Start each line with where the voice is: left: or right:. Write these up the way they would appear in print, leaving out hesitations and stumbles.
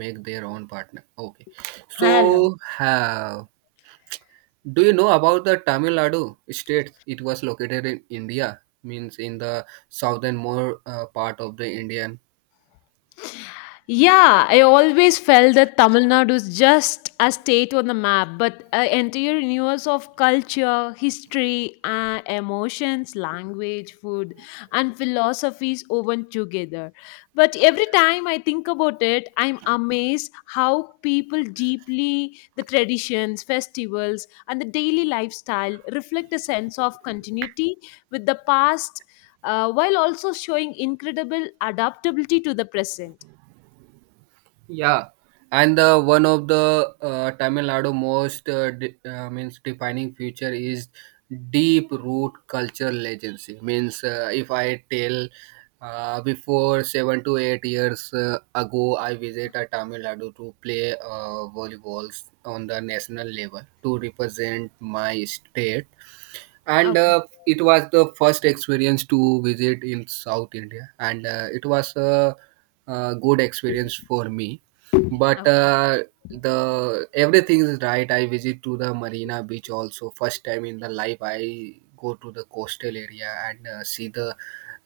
right: Make their own partner. Okay. So,
left: Hello.
right: uh, do you know about the Tamil Nadu state? It was located in India, means in the southern more part of the Indian.
left: Yeah, I always felt that Tamil Nadu is just a state on the map, but entire universe of culture, history, emotions, language, food, and philosophies woven together. But every time I think about it, I'm amazed how people deeply the traditions, festivals, and the daily lifestyle reflect a sense of continuity with the past, while also showing incredible adaptability to the present.
right: Yeah, and the one of the Tamil Nadu most de- means defining feature is deep root cultural legacy. Means If I tell, before 7 to 8 years ago, I visited Tamil Nadu to play volleyball on the national level to represent my state, and
left: Okay,
right: it was the first experience to visit in south india, and a good experience for me. But
left: okay.
right: The everything is right. I visit to the marina beach also first time in the life. I go to the coastal area and uh, see the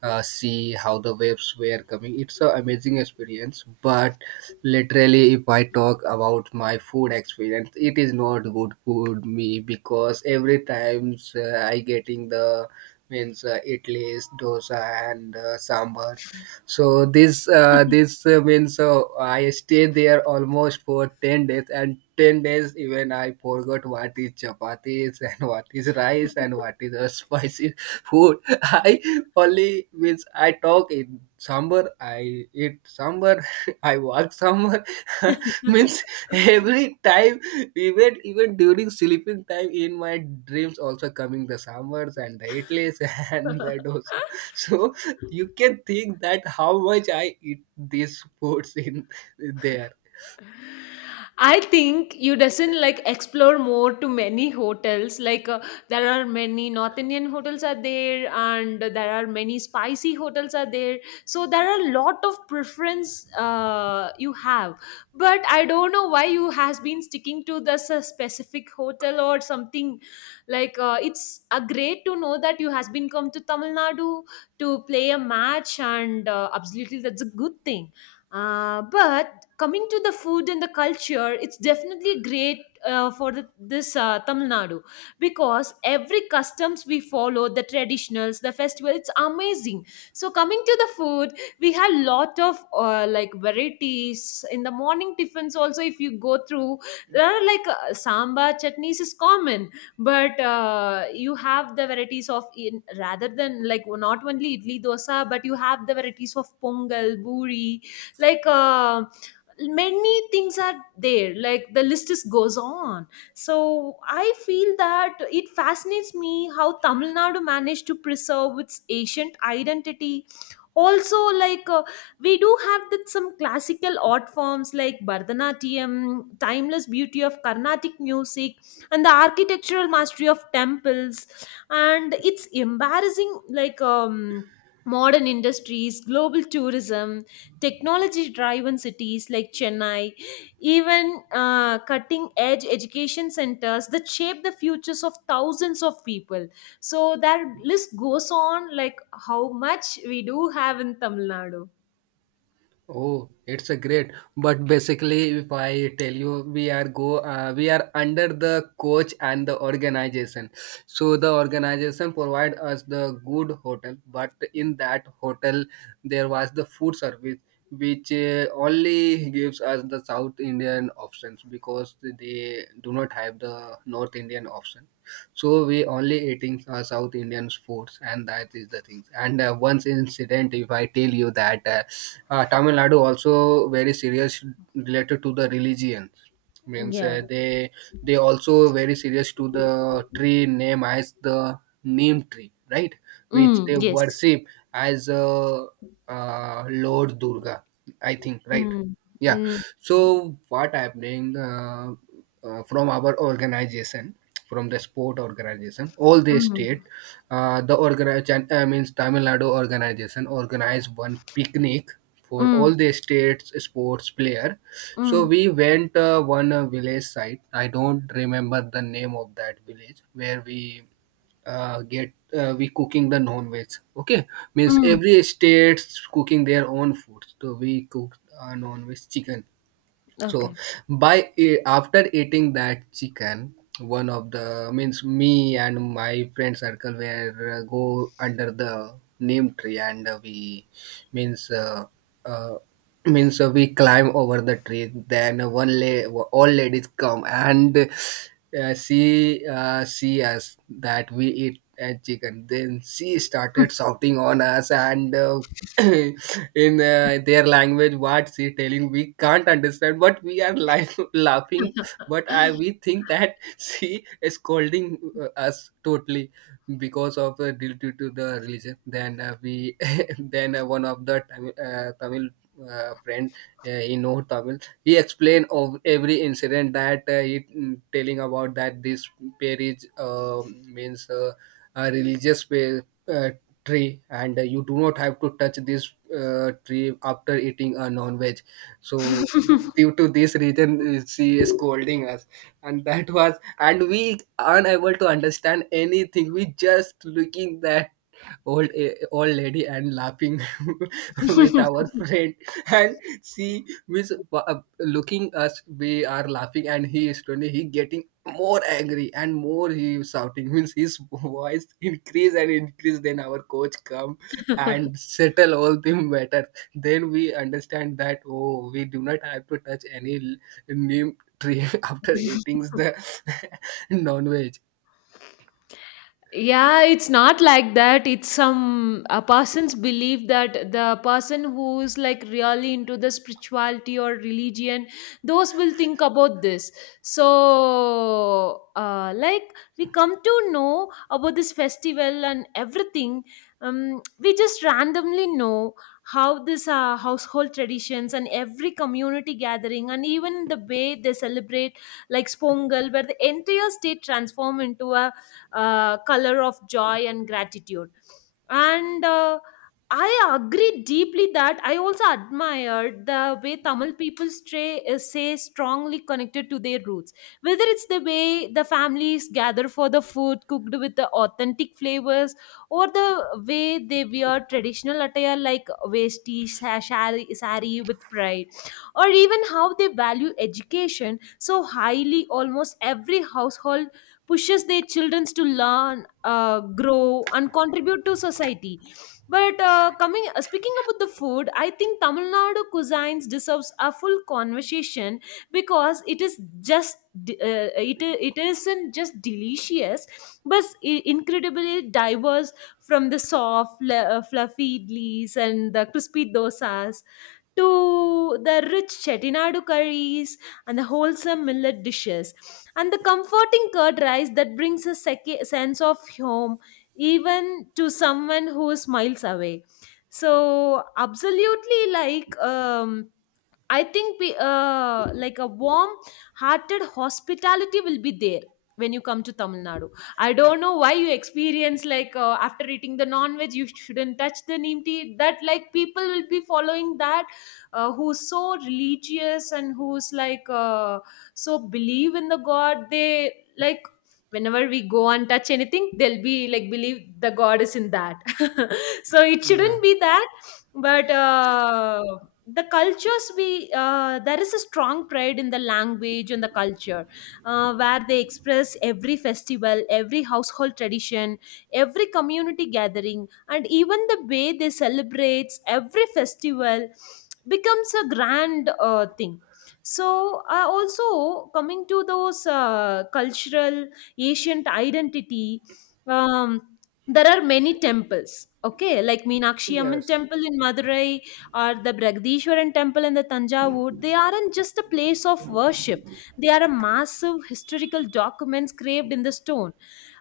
right: uh, see how the waves were coming. It's an amazing experience, but literally, if I talk about my food experience, it is not good food me, because every times I getting the, means idlis, dosa, and sambars. So this this means I stay there almost for 10 days and. 10 days even I forgot what is chapatis and what is rice and what is a spicy food. I only means I talk in sambar, I eat sambar. I work somewhere. means every time, even during sleeping time in my dreams also coming the summers and the idlis, and the dosa. So you can think that how much I eat these foods in there.
left: I think you doesn't like explore more to many hotels. Like there are many North Indian hotels are there, and there are many spicy hotels are there. So there are a lot of preference you have. But I don't know why you has been sticking to this specific hotel or something. Like it's great to know that you has been come to Tamil Nadu to play a match, and absolutely that's a good thing. But coming to the food and the culture, it's definitely great for the, this Tamil Nadu, because every customs we follow, the traditionals, the festival, it's amazing. So coming to the food, we have lot of like varieties. In the morning tiffins also, if you go through, there are like sambar chutneys is common, but you have the varieties of in, rather than like not only idli dosa, but you have the varieties of pongal buri, like many things are there, like the list just goes on. So I feel that it fascinates me how Tamil Nadu managed to preserve its ancient identity also. Like we do have that some classical art forms like bharatanatyam, timeless beauty of carnatic music, and the architectural mastery of temples, and it's embarrassing. Like, modern industries, global tourism, technology driven cities like Chennai, even cutting edge education centers that shape the futures of thousands of people. So that list goes on, like how much we do have in Tamil Nadu.
right: Oh, it's a great. But basically, if I tell you, we are under the coach and the organization. So the organization provide us the good hotel, but in that hotel there was the food service, which only gives us the South Indian options because they do not have the North Indian option. So we only eating South Indian foods, and that is the things. And once incident, if I tell you that. Tamil Nadu also very serious related to the religion, means
left: Yeah.
right: they also very serious to the tree name as the neem tree, right, which
left: Mm,
right: they
left: yes.
right: worship as lord Durga, I think, right.
left: Mm,
right: Yeah,
left: mm,
right: so what happening, from our organization, from the sport organization, all the state,
left: mm,
right: the organization, means tamil nadu organization organized one picnic for all
left: mm,
right: the states sports player. So we
left: mm,
right: went one village site. I don't remember the name of that village where we get we cooking the non veg. Okay, means
left: mm.
right: every state's cooking their own food. So we cooked non veg chicken. So
left: Okay.
right: after eating that chicken, one of the, means me and my friend circle were go under the name tree, and we means uh, means we climb over the tree. Then all ladies come and see us that we eat a chicken. Then she started shouting on us and. In their language, what she telling we can't understand, but we are laughing, but I we think that she is scolding us totally because of due to the religion. Then we then one of the tamil friend, he know tamil. He explained of every incident that he, mm, telling about that this parish means a religious uh, tree, and you do not have to touch this tree after eating a non-veg. So due to this reason she is scolding us, and that was, and we unable to understand anything. We just looking that old lady and laughing with our friend. And she was looking us we are laughing, and he is slowly, he getting more angry, and more he is shouting, means his voice increase and increase. Then our coach come and settle all the matter. Then we understand that, oh, we do not have to touch neem tree after eating the non-veg.
left: Yeah, it's not like that. It's some a person's belief that the person who is like really into the spirituality or religion, those will think about this. So like we come to know about this festival and everything. We just randomly know how this household traditions and every community gathering and even the way they celebrate, like spongal, where the entire state transform into a color of joy and gratitude. And I agree deeply that I also admired the way Tamil people stray, say strongly connected to their roots, whether it's the way the families gather for the food cooked with the authentic flavors, or the way they wear traditional attire like vesti, shari, sari with pride, or even how they value education so highly. Almost every household pushes their children to learn, grow, and contribute to society. Speaking about the food, I think Tamil Nadu cuisines deserves a full conversation because it is just it isn't just delicious, but incredibly diverse, from the soft, fluffy idlis and the crispy dosas, to the rich chettinadu curries and the wholesome millet dishes and the comforting curd rice that brings a sense of home, even to someone who is miles away. So absolutely, like, I think we, like a warm-hearted hospitality will be there when you come to Tamil Nadu. I don't know why you experience like after eating the non-veg, you shouldn't touch the neem tea. That like people will be following that, who's so religious and who's like so believe in the God. They, like, whenever we go and touch anything, they'll be like believe the God is in that. So it
right: Yeah.
left: shouldn't be that. But the cultures we there is a strong pride in the language and the culture, where they express every festival, every household tradition, every community gathering, and even the way they celebrates every festival becomes a grand thing. So, also coming to those cultural ancient identity. Um, there are many temples, okay, like Meenakshi Amman
right: Yes.
left: temple in Madurai, or the Bragdishwaran temple in the Tanjavur. They aren't just a place of worship, they are a massive historical documents carved in the stone,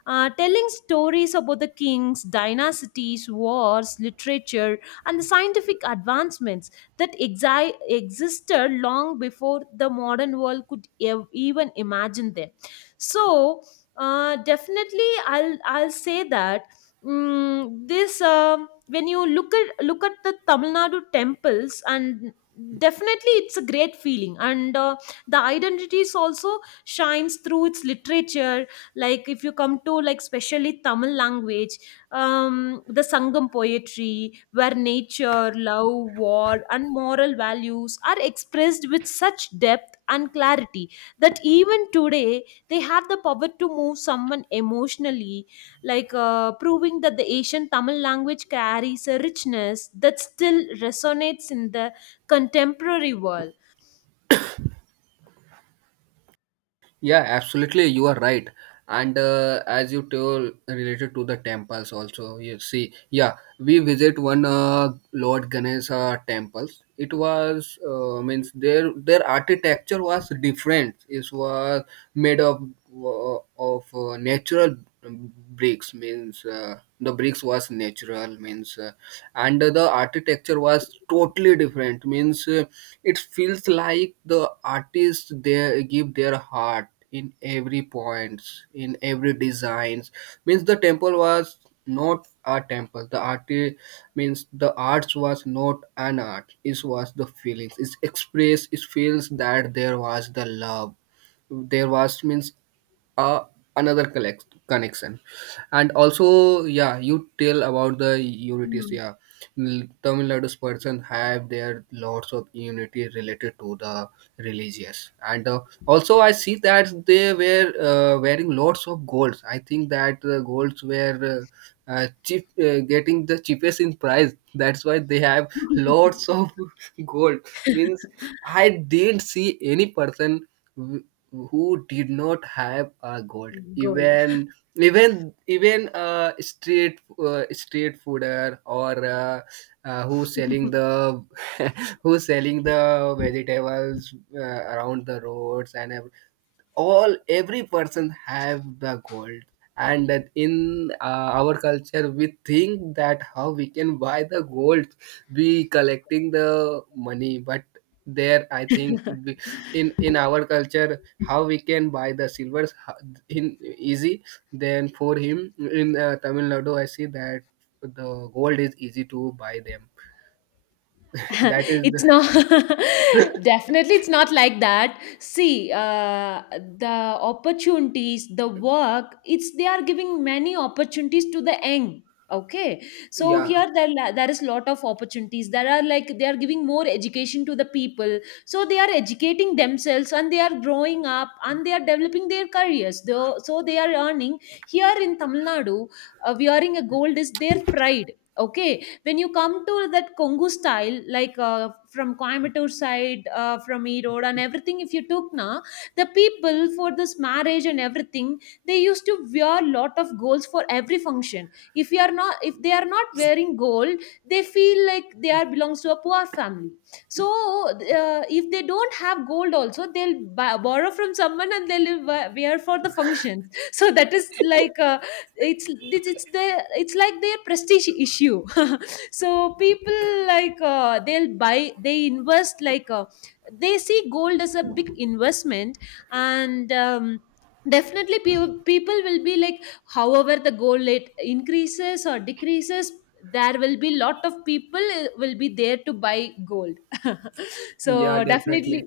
left: telling stories about the kings, dynasties, wars, literature, and the scientific advancements that existed long before the modern world could even imagine them. So, definitely, I'll say that, mm, this when you look at the Tamil Nadu temples and definitely it's a great feeling, and the identities also shines through its literature. Like if you come to like specially Tamil language, the Sangam poetry, where nature, love, war and moral values are expressed with such depth and clarity that even today they have the power to move someone emotionally, like proving that the ancient Tamil language carries a richness that still resonates in the contemporary world.
right: Yeah, absolutely. You are right. And as you told related to the temples also, you see, yeah, we visit one Lord Ganesha temples. It was, means their architecture was different. It was made of natural bricks, means the bricks was natural, means and the architecture was totally different, means it feels like the artists they give their heart in every points, in every designs, means the temple was not a temple, the art, means the arts was not an art, it was the feelings it's expressed. It feels that there was the love, there was, means uh, another collect connection. And also yeah, you tell about the unities.
left: Mm.
right: Yeah, tamil nadu's person have their lots of unity related to the religious. And also I see that they were wearing lots of golds. I think that the golds were cheap getting the cheapest in price, that's why they have lots of gold. Means I didn't see any person who did not have a gold,
left: Gold.
right: even, street fooder, or who selling the who selling the vegetables around the roads and all. Every person have the gold. And that in our culture, we think that how we can buy the gold be collecting the money. But there, I think we, in our culture how we can buy the silvers in easy. Then for him, in tamil nadu I see that the gold is easy to buy them. That is the.
left: It's not, definitely it's not like that. See, the opportunities, the work, it's they are giving many opportunities to the young, okay. So
right: Yeah,
left: here there, there is lot of opportunities. There are like they are giving more education to the people, so they are educating themselves and they are growing up and they are developing their careers though, so they are earning. Here in Tamil Nadu, wearing a gold is their pride, okay. When you come to that Kongu style, like from Coimbatore side, from Erode and everything, if you took na, the people for this marriage and everything, they used to wear lot of golds for every function. If you are not, if they are not wearing gold, they feel like they are belongs to a poor family. So if they don't have gold, also they'll borrow from someone and they'll wear for the functions. So that is like it's like their prestige issue. So people like they'll buy, they invest like they see gold as a big investment. And definitely people will be like, however the gold rate increases or decreases, there will be lot of people will be there to buy gold.
right: yeah
left: So definitely,
right: definitely,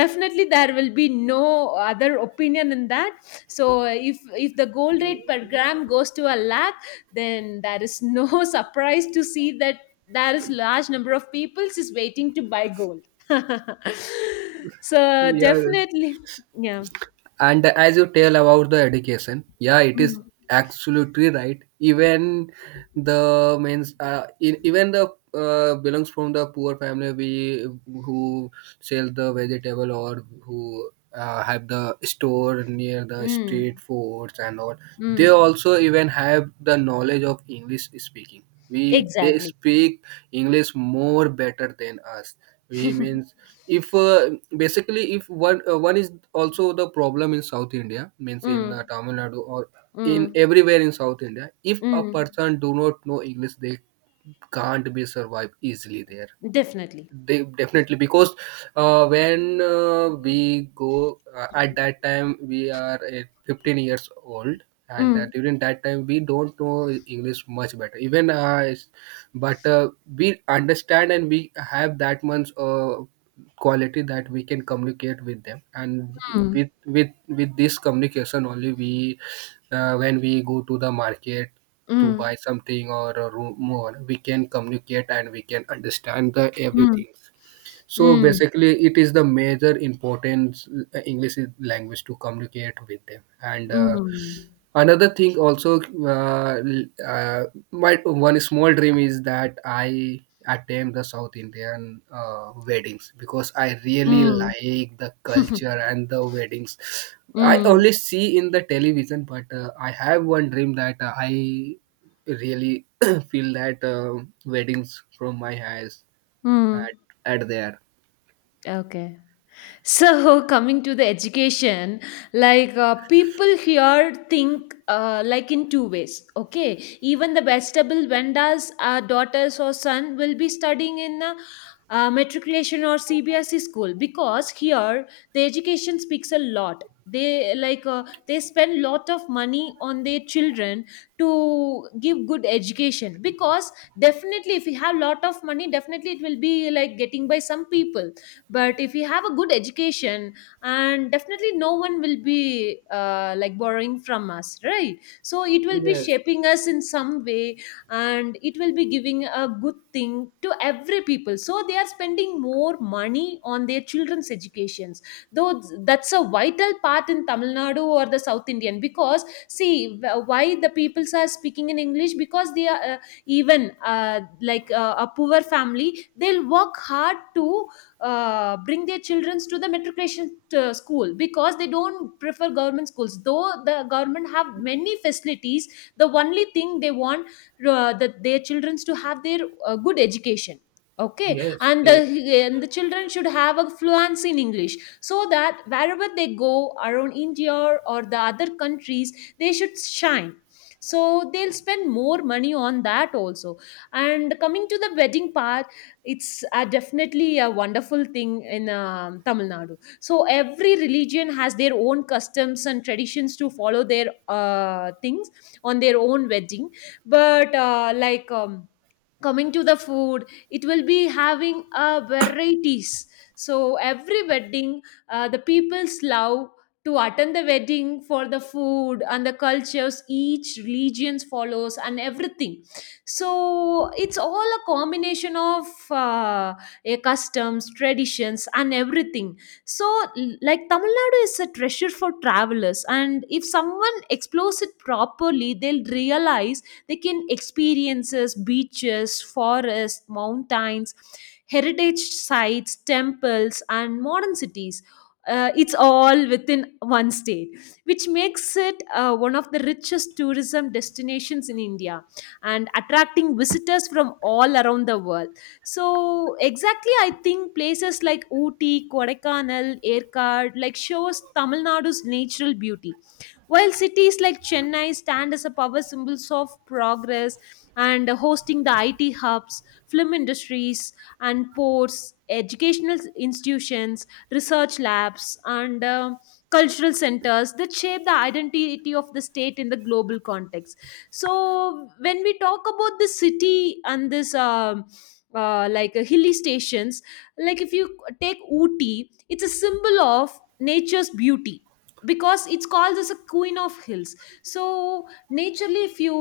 left: definitely there will be no other opinion in that. So if the gold rate per gram goes to a lakh, then there is no surprise to see that there is large number of people is waiting to buy gold. So
right: yeah.
left: definitely, yeah.
right: And as you tell about the education, yeah, it is
left: mm,
right: absolutely right. Even even the, belongs from the poor family, we who sell the vegetable or who have the store near the
left: mm,
right: street foods and all. They
left: mm.
right: also even have the knowledge of English speaking. We they
left: Exactly.
right: speak English more better than us, he means if basically if one is also the problem in south india, means in
left: mm,
right: tamil nadu, or in
left: mm,
right: everywhere in south india, if a
left: mm.
right: person do not know english, they can't be survive easily there.
left: Definitely.
right: Definitely, because when we go at that time we are 15 years old, and
left: mm,
right: during that time we don't know english much better, even but we understand and we have that much quality that we can communicate with them. And
left: mm,
right: with with this communication only we, when we go to the market to
left: mm,
right: buy something or a room more, we can communicate and we can understand the
left: mm,
right: everything. So
left: mm,
right: basically it is the major importance, english is language to communicate with them. And
left: mm,
right: another thing also, uh, l- uh, my one small dream is that I attend the south indian weddings, because I really
left: mm.
right: like the culture and the weddings. I
left: mm,
right: only see in the television, but I have one dream that I really feel that weddings from my eyes,
left: mm.
right: at, at there.
left: Okay. So, coming to the education, like people here think like in two ways. Okay, even the vegetable vendors, daughters or son will be studying in a matriculation or CBSE school, because here the education speaks a lot. They like they spend lot of money on their children to give good education, because definitely if you have lot of money, definitely it will be like getting by some people, but if you have a good education, and definitely no one will be like borrowing from us right, so it will be
right: Yes,
left: shaping us in some way, and it will be giving a good thing to every people. So they are spending more money on their children's educations, though that's a vital part in Tamil Nadu or the South Indian. Because, see, why the peoples are speaking in English? Because they are even uh, like a poor family, they'll work hard to bring their children to the matriculation school, because they don't prefer government schools though the government have many facilities. The only thing they want that their children to have their good education, okay.
right: yes,
left: And
right: yes.
left: the, and the children should have a fluency in English, so that wherever they go around India or the other countries, they should shine. So they'll spend more money on that also. And coming to the wedding part, it's definitely a wonderful thing in Tamil Nadu. So every religion has their own customs and traditions to follow their things on their own wedding. But like coming to the food, it will be having varieties. So every wedding, the people's love to attend the wedding for the food and the cultures each religions follows and everything. So it's all a combination of a customs, traditions and everything. So, like, Tamil Nadu is a treasure for travelers, and if someone explores it properly, they'll realize they can experiences beaches, forests, mountains, heritage sites, temples and modern cities. It's all within one state, which makes it one of the richest tourism destinations in India, and attracting visitors from all around the world. So exactly, I think places like Ooty, Kodaikanal, Erkard, like shows Tamil Nadu's natural beauty, while cities like Chennai stand as a power symbols of progress, and hosting the IT hubs, film industries, and ports, educational institutions, research labs, and cultural centers that shape the identity of the state in the global context. So, when we talk about the city and this, like hilly stations, like if you take Ooty, it's a symbol of nature's beauty because it's called as a queen of hills. So naturally,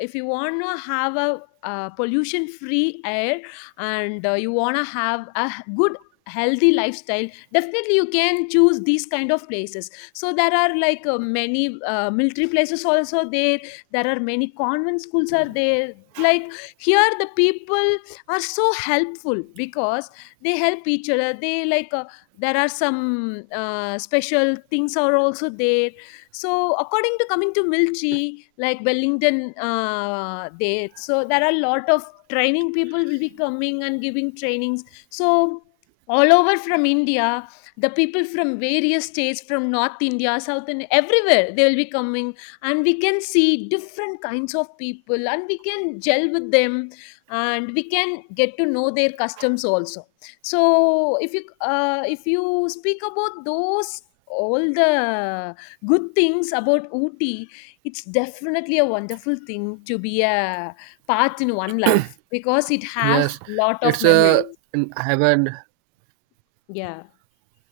left: if you want to have a pollution free air, and you want to have a good healthy lifestyle, definitely you can choose these kind of places. So there are like many military places also there. There are many convent schools are there, like here the people are so helpful because they help each other. They like there are some special things are also there. So according to coming to military like Wellington there, so there are a lot of training people will be coming and giving trainings. So all over from India, the people from various states, from North India, South India, everywhere they will be coming, and we can see different kinds of people and we can gel with them, and we can get to know their customs also. So if you speak about those all the good things about Ooty, it's definitely a wonderful thing to be a part in one life because it has
right: Yes,
left: lot of
right: it's a
left: memories.
right: I haven't.
left: Yeah,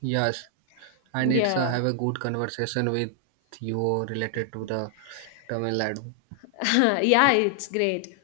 right: Yes, and it's
left: yeah,
right: have a good conversation with you related to the Tamil Nadu.
left: yeah. It's great.